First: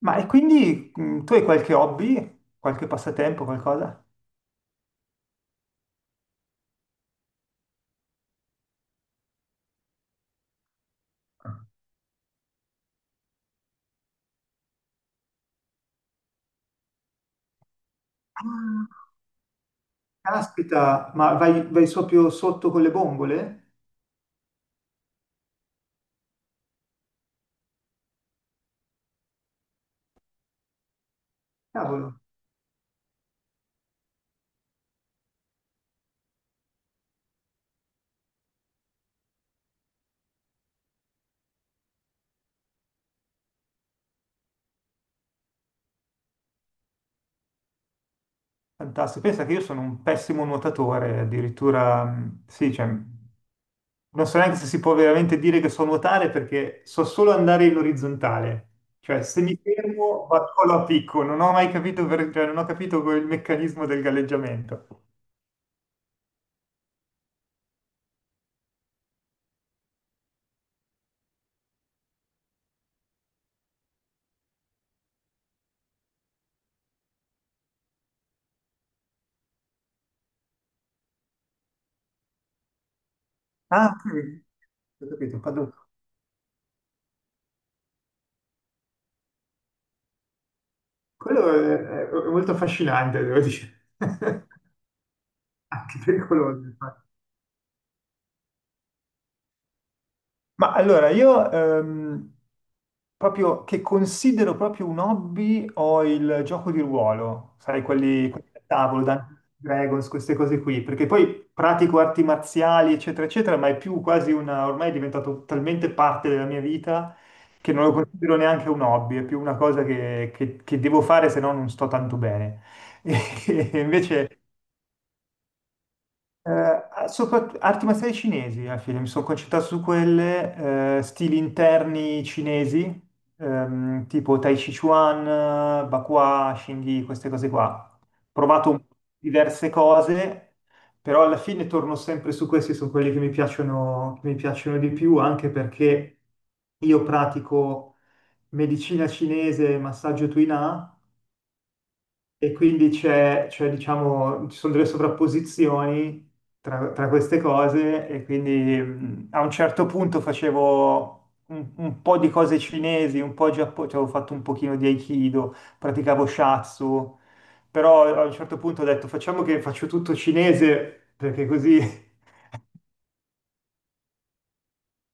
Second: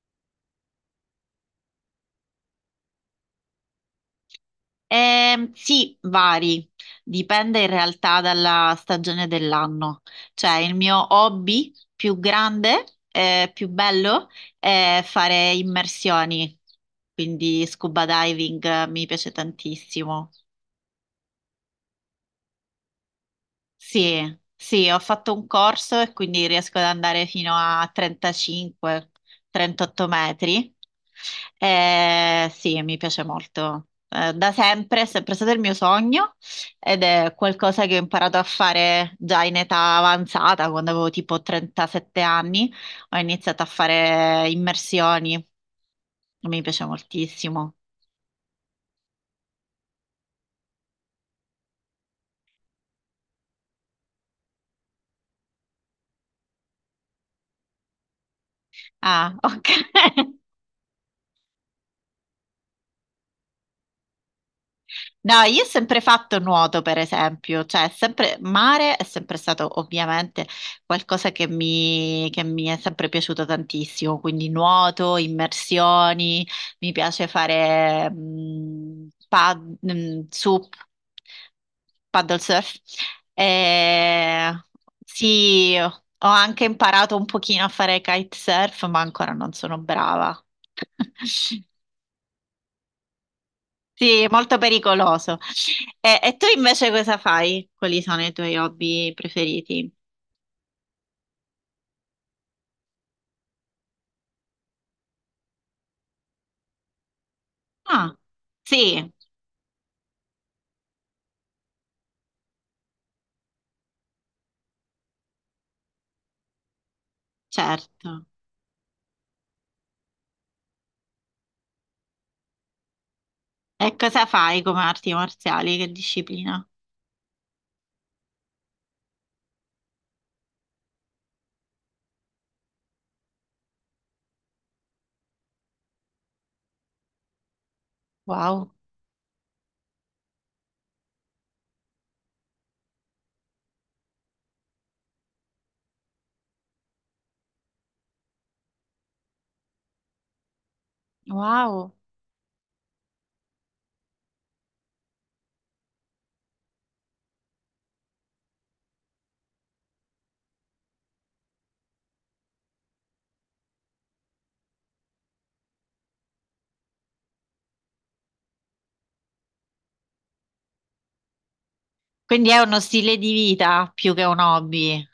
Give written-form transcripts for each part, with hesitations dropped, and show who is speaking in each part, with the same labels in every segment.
Speaker 1: Ma e quindi tu hai qualche hobby, qualche passatempo, qualcosa?
Speaker 2: Sì, vari, dipende in realtà dalla stagione dell'anno. Cioè, il mio hobby più grande, più bello, è fare immersioni, quindi scuba diving, mi piace tantissimo.
Speaker 1: Caspita, ma vai proprio sotto con le bombole?
Speaker 2: Sì, sì, ho fatto un corso e quindi riesco ad andare fino a 35-38 metri.
Speaker 1: Cavolo.
Speaker 2: Sì, mi piace molto. Da sempre, è sempre stato il mio sogno ed è qualcosa che ho imparato a fare già in età avanzata, quando avevo tipo 37 anni, ho iniziato a fare immersioni. Mi piace moltissimo.
Speaker 1: Fantastico. Pensa che io sono un pessimo nuotatore, addirittura, sì, cioè, non so neanche se si può veramente dire che so nuotare perché so solo andare in orizzontale. Cioè,
Speaker 2: Ah,
Speaker 1: se mi
Speaker 2: ok.
Speaker 1: fermo, vado solo a picco, non ho mai capito, cioè, non ho capito quel meccanismo del galleggiamento.
Speaker 2: No, io ho sempre fatto nuoto, per esempio, cioè sempre mare è sempre stato ovviamente qualcosa che mi è sempre piaciuto tantissimo, quindi nuoto, immersioni, mi piace fare paddle surf.
Speaker 1: Ah, ok.
Speaker 2: Eh,
Speaker 1: Ho capito, padel-
Speaker 2: sì, ho anche imparato un pochino a fare kitesurf, ma ancora non sono brava.
Speaker 1: Quello è molto affascinante, devo dire.
Speaker 2: Sì, è molto pericoloso.
Speaker 1: Anche
Speaker 2: E tu
Speaker 1: pericoloso,
Speaker 2: invece
Speaker 1: infatti.
Speaker 2: cosa fai? Quali sono i tuoi hobby preferiti?
Speaker 1: Ma allora, io proprio che considero proprio un hobby ho il gioco di ruolo, sai,
Speaker 2: Ah,
Speaker 1: quelli da tavolo,
Speaker 2: sì,
Speaker 1: Dungeons and Dragons, queste cose qui, perché poi pratico arti marziali, eccetera, eccetera, ma è più quasi una, ormai è diventato talmente parte della mia vita che non lo
Speaker 2: certo.
Speaker 1: considero neanche un hobby, è più una cosa che che devo fare, se no non sto tanto bene. E
Speaker 2: E cosa
Speaker 1: invece
Speaker 2: fai come arti marziali? Che disciplina?
Speaker 1: Arti marziali cinesi alla fine, mi sono concentrato su quelle, stili interni cinesi, tipo Tai Chi Chuan, Bakua, Xingyi, queste cose qua. Ho
Speaker 2: Wow,
Speaker 1: provato un- diverse cose, però alla fine torno sempre su questi, sono quelli che mi piacciono di più, anche perché io pratico medicina cinese e massaggio Tuina
Speaker 2: wow.
Speaker 1: e quindi c'è, diciamo, ci sono delle sovrapposizioni tra queste cose e quindi a un certo punto facevo un po' di cose cinesi, un po' giapponese, cioè, avevo fatto un pochino di Aikido, praticavo Shatsu, però a un certo punto ho detto facciamo che faccio tutto cinese perché così
Speaker 2: Quindi è uno stile di vita più che un hobby.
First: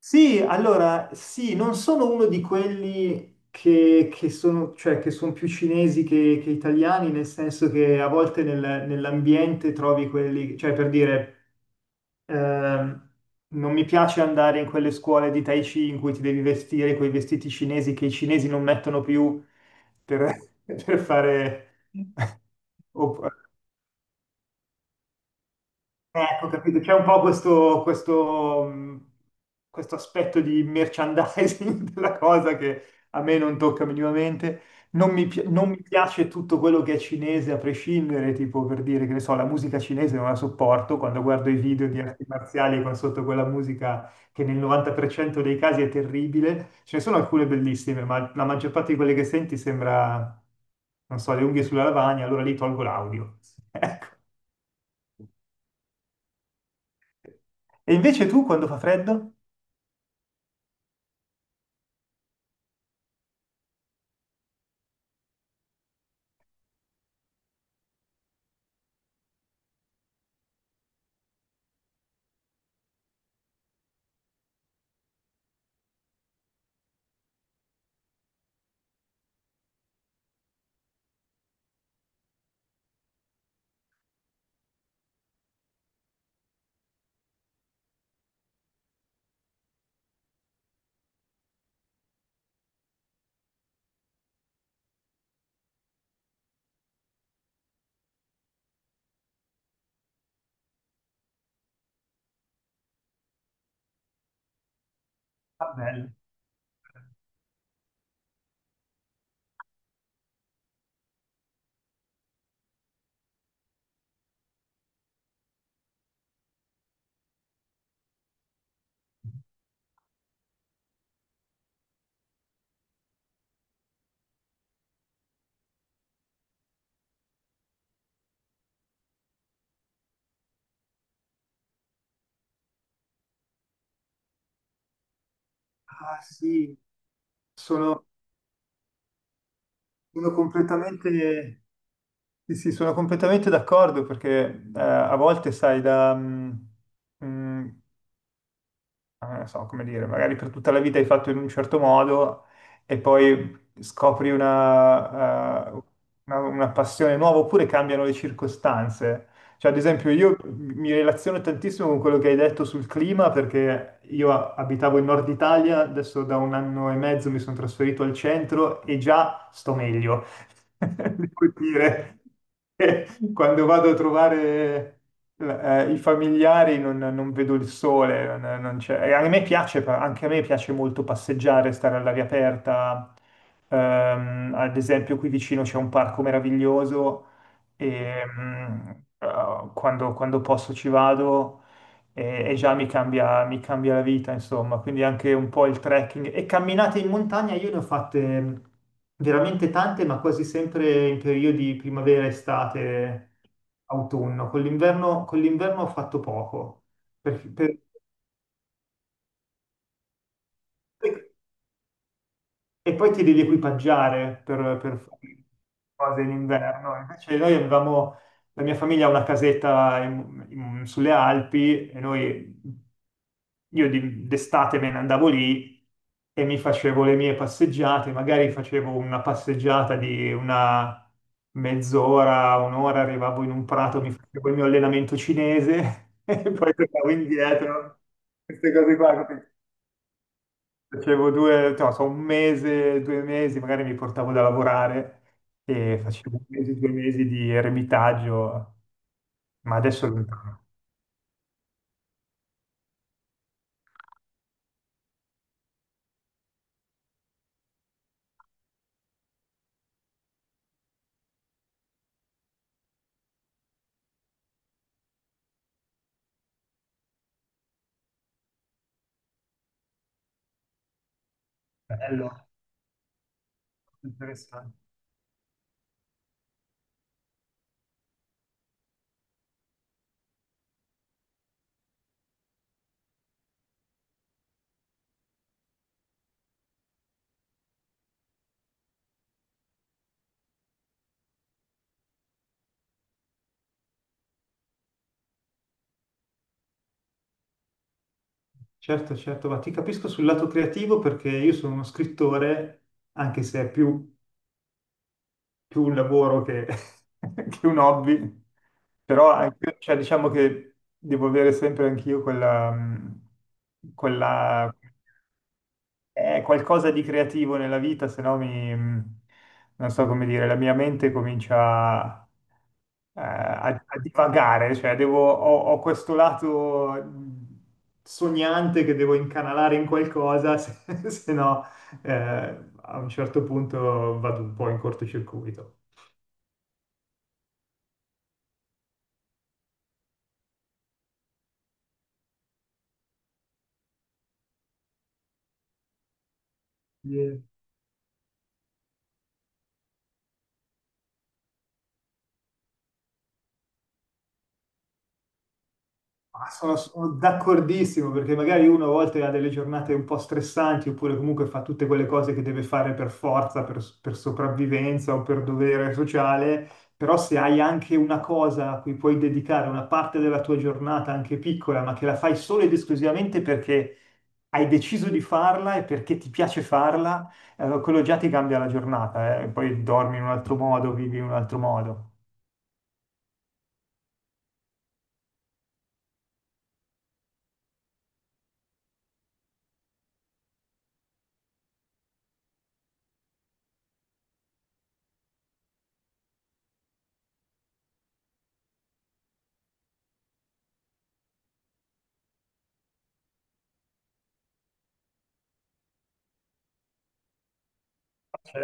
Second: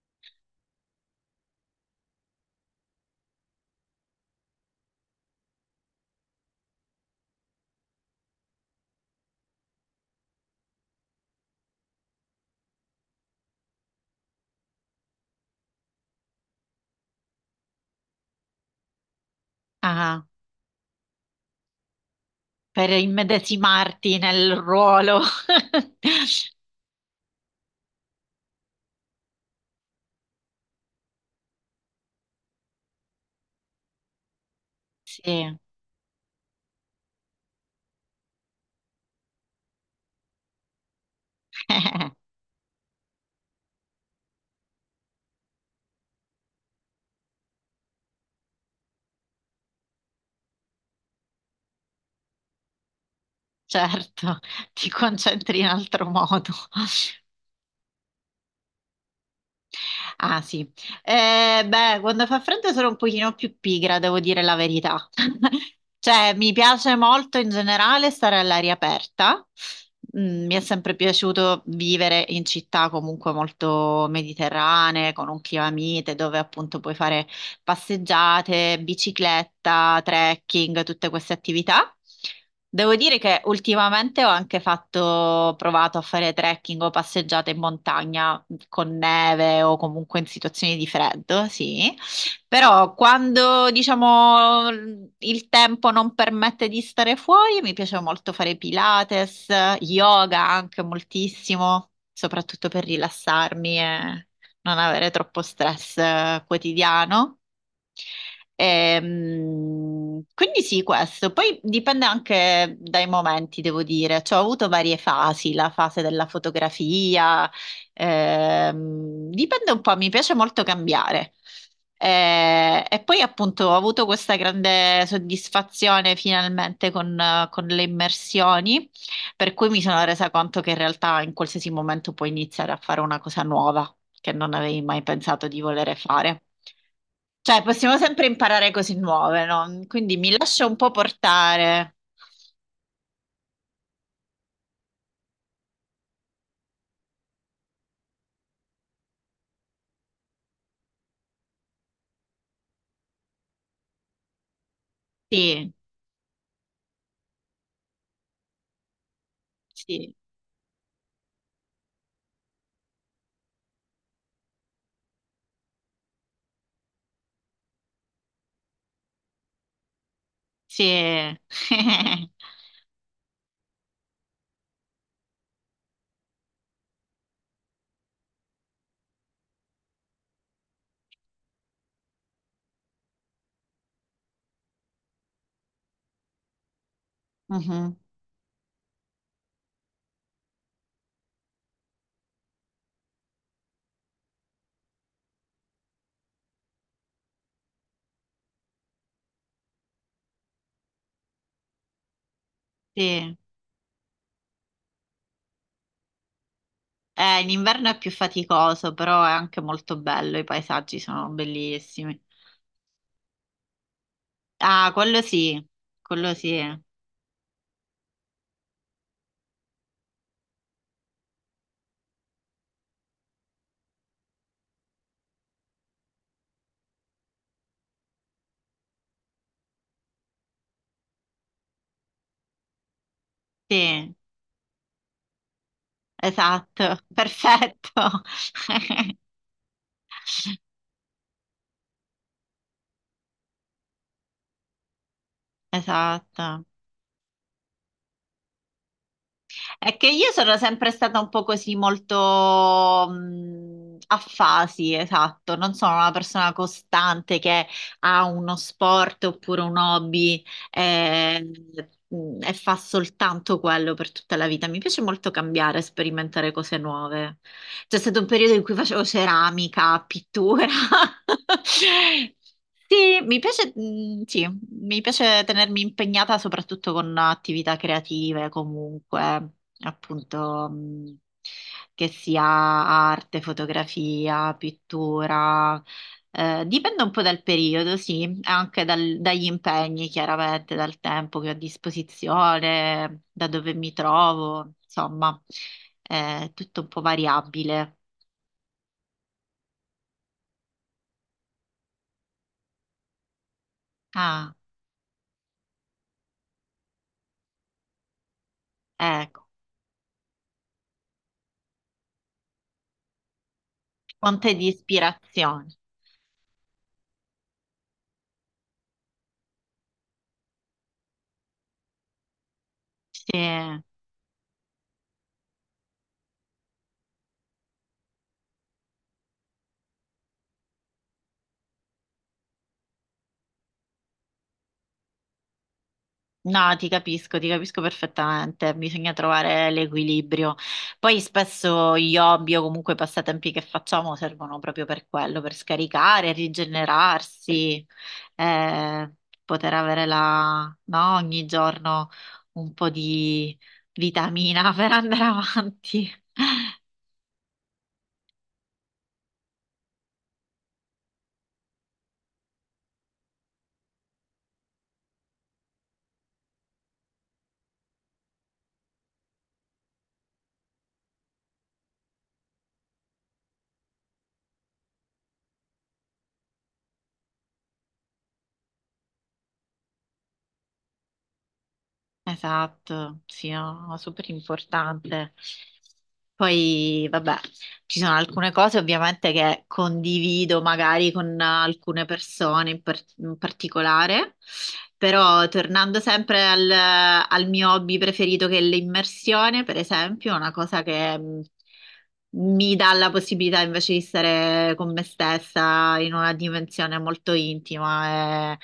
Speaker 1: Sì, allora, sì, non sono uno di quelli che sono, cioè, che sono più cinesi che italiani, nel senso che a volte nell'ambiente trovi quelli, cioè per dire, ehm, non mi piace andare in quelle scuole di Tai Chi in cui ti devi vestire quei vestiti cinesi che i cinesi non mettono più
Speaker 2: Ah,
Speaker 1: per, per fare,
Speaker 2: per
Speaker 1: o-
Speaker 2: immedesimarti nel ruolo.
Speaker 1: Ecco, capito, c'è un po' questo, questo aspetto di merchandising della cosa che a me non tocca minimamente.
Speaker 2: Sì,
Speaker 1: Non mi piace tutto quello che è cinese a prescindere, tipo per dire che ne so, la musica cinese non la sopporto quando guardo i video di arti marziali con sotto quella musica che nel 90% dei casi è terribile. Ce ne sono alcune bellissime, ma la maggior parte di quelle che senti sembra, non so, le unghie sulla lavagna, allora lì tolgo l'audio. Ecco.
Speaker 2: certo, ti concentri in altro modo.
Speaker 1: E invece tu quando fa freddo?
Speaker 2: Ah, sì. Beh, quando fa freddo sono un pochino più pigra, devo dire la verità. Cioè, mi piace molto in generale stare all'aria aperta. Mm, mi è sempre piaciuto vivere in città comunque molto mediterranee, con un clima mite, dove appunto puoi fare passeggiate, bicicletta, trekking, tutte queste attività. Devo dire che ultimamente ho anche fatto, provato a fare trekking o passeggiate in montagna con neve o comunque in situazioni di freddo, sì. Però quando, diciamo, il tempo non permette di stare fuori, mi piace molto fare Pilates, yoga anche moltissimo, soprattutto per rilassarmi e non avere troppo
Speaker 1: Ah,
Speaker 2: stress
Speaker 1: bello.
Speaker 2: quotidiano. Quindi sì, questo. Poi dipende anche dai momenti, devo dire. Cioè, ho avuto varie fasi, la fase della fotografia. Dipende un po', mi piace molto cambiare. E poi appunto ho avuto questa grande soddisfazione finalmente con, con le immersioni, per cui mi sono resa conto che in realtà in qualsiasi momento puoi iniziare a fare una cosa nuova che non avevi mai pensato di volere
Speaker 1: Ah,
Speaker 2: fare.
Speaker 1: sì,
Speaker 2: Cioè, possiamo
Speaker 1: sono,
Speaker 2: sempre imparare cose nuove, no? Quindi
Speaker 1: sono
Speaker 2: mi lascio un po'
Speaker 1: completamente,
Speaker 2: portare.
Speaker 1: sì, sì, sono completamente d'accordo perché a volte, sai, mm, non so come dire, magari per tutta la vita hai fatto in un certo modo e poi scopri
Speaker 2: Sì,
Speaker 1: una passione nuova oppure cambiano le circostanze. Cioè, ad esempio,
Speaker 2: sì,
Speaker 1: io mi relaziono tantissimo con quello che hai detto sul clima perché io abitavo in Nord Italia, adesso da un anno e mezzo mi sono trasferito al centro e già sto meglio.
Speaker 2: sì.
Speaker 1: Devo dire che quando vado a trovare i familiari non vedo il sole, non c'è. E a me piace, anche a me piace molto passeggiare, stare all'aria aperta. Ad esempio, qui vicino c'è un parco meraviglioso
Speaker 2: Mhm,
Speaker 1: e quando posso ci vado e già mi mi cambia la vita, insomma, quindi anche un po' il trekking. E camminate in montagna io ne ho fatte veramente tante, ma quasi sempre in periodi primavera,
Speaker 2: sì.
Speaker 1: estate, autunno. Con l'inverno ho fatto poco,
Speaker 2: In
Speaker 1: per, per-
Speaker 2: inverno è più faticoso, però è anche molto bello, i paesaggi sono bellissimi.
Speaker 1: e poi ti devi equipaggiare
Speaker 2: Ah,
Speaker 1: per
Speaker 2: quello
Speaker 1: fare
Speaker 2: sì,
Speaker 1: cose in
Speaker 2: quello sì.
Speaker 1: inverno. Invece la mia famiglia ha una casetta sulle Alpi e noi, io d'estate me ne andavo lì e mi facevo le mie passeggiate, magari facevo una passeggiata di una mezz'ora, un'ora, arrivavo in un prato, mi
Speaker 2: Sì,
Speaker 1: facevo il mio allenamento cinese e poi
Speaker 2: esatto,
Speaker 1: tornavo indietro.
Speaker 2: perfetto.
Speaker 1: Queste cose qua. Capito? Facevo due, no, so, un mese, due mesi, magari mi portavo da lavorare e facevo un
Speaker 2: Esatto.
Speaker 1: mese, due mesi di eremitaggio, ma
Speaker 2: È
Speaker 1: adesso
Speaker 2: che
Speaker 1: è
Speaker 2: io sono
Speaker 1: lontano.
Speaker 2: sempre stata un po' così molto a fasi, esatto, non sono una persona costante che ha uno sport oppure un hobby, eh, e fa soltanto quello per tutta la vita. Mi piace molto cambiare, sperimentare cose nuove. C'è stato un periodo in cui facevo ceramica, pittura.
Speaker 1: Bello,
Speaker 2: Sì, mi piace, mm, sì,
Speaker 1: interessante.
Speaker 2: mi piace tenermi impegnata soprattutto con attività creative. Comunque appunto, che sia arte, fotografia, pittura, dipende un po' dal periodo, sì, anche dal- dagli impegni, chiaramente, dal tempo che ho a disposizione, da dove mi trovo, insomma, è tutto un po' variabile.
Speaker 1: Certo, certo, ma ti capisco sul lato creativo perché io sono uno scrittore, anche se è più,
Speaker 2: Ah,
Speaker 1: più un lavoro che, che un hobby, però
Speaker 2: ecco,
Speaker 1: cioè, diciamo che devo avere sempre anch'io quella,
Speaker 2: fonte di
Speaker 1: quella
Speaker 2: ispirazione.
Speaker 1: qualcosa di creativo nella vita, se no mi, non so come dire, la mia mente comincia
Speaker 2: Sì.
Speaker 1: a divagare, cioè ho questo lato sognante che devo incanalare in qualcosa, se no eh, a un certo punto vado un po' in cortocircuito.
Speaker 2: No, ti capisco perfettamente, bisogna trovare l'equilibrio. Poi spesso gli hobby o comunque i passatempi che facciamo servono proprio per quello, per scaricare, rigenerarsi, eh, poter avere no, ogni giorno un po' di vitamina per andare avanti.
Speaker 1: Ah, sono, sono d'accordissimo perché magari uno a volte ha delle giornate un po' stressanti oppure comunque fa tutte quelle cose che deve fare per forza, per sopravvivenza o per dovere sociale, però se hai anche una cosa a cui puoi dedicare una parte della tua giornata, anche piccola, ma che la fai solo ed esclusivamente perché hai deciso di farla e perché ti piace farla, allora quello già ti cambia la giornata, eh. Poi dormi in un altro modo, vivi in un altro modo.
Speaker 2: Esatto, sì, no, no, super importante. Poi, vabbè, ci sono alcune cose ovviamente che condivido magari con alcune persone in particolare, però tornando sempre al mio hobby preferito che è l'immersione, per esempio, è una cosa che mi dà la possibilità invece di stare con me stessa in una dimensione molto intima e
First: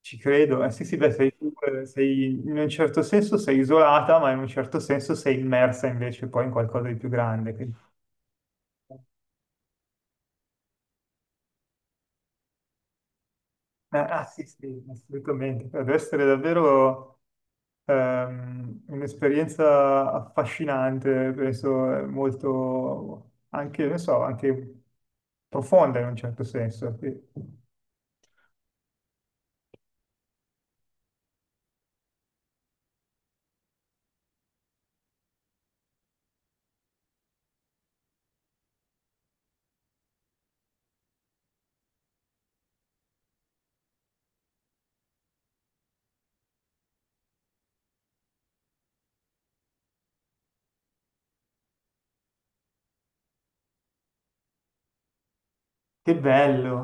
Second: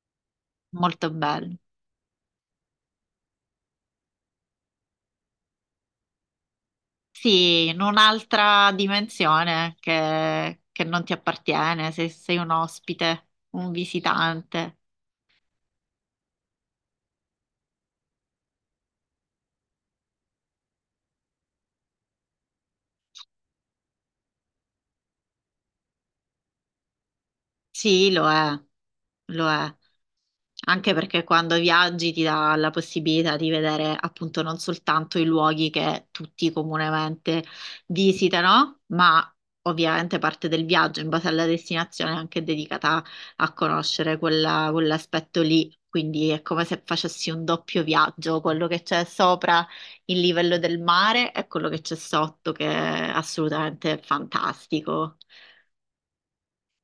Speaker 1: Ci credo, sì, sì,
Speaker 2: molto
Speaker 1: beh, sei,
Speaker 2: bella.
Speaker 1: tu, in un certo senso sei isolata, ma in un certo senso sei immersa invece poi in qualcosa di più grande.
Speaker 2: Sì,
Speaker 1: Quindi-
Speaker 2: in un'altra dimensione che non ti appartiene, se sei un ospite, un
Speaker 1: ah, sì,
Speaker 2: visitante.
Speaker 1: sì, assolutamente. Cioè, deve essere davvero un'esperienza affascinante, penso molto anche, non so, anche profonda in un certo senso. Sì.
Speaker 2: Sì, lo è, lo è. Anche perché quando viaggi ti dà la possibilità di vedere appunto non soltanto i luoghi che tutti comunemente visitano, ma ovviamente parte del viaggio in base alla destinazione è anche dedicata a conoscere quella- quell'aspetto lì. Quindi è come se facessi un doppio viaggio, quello che c'è sopra il livello del mare e quello che c'è sotto, che è assolutamente fantastico.
Speaker 1: Che bello.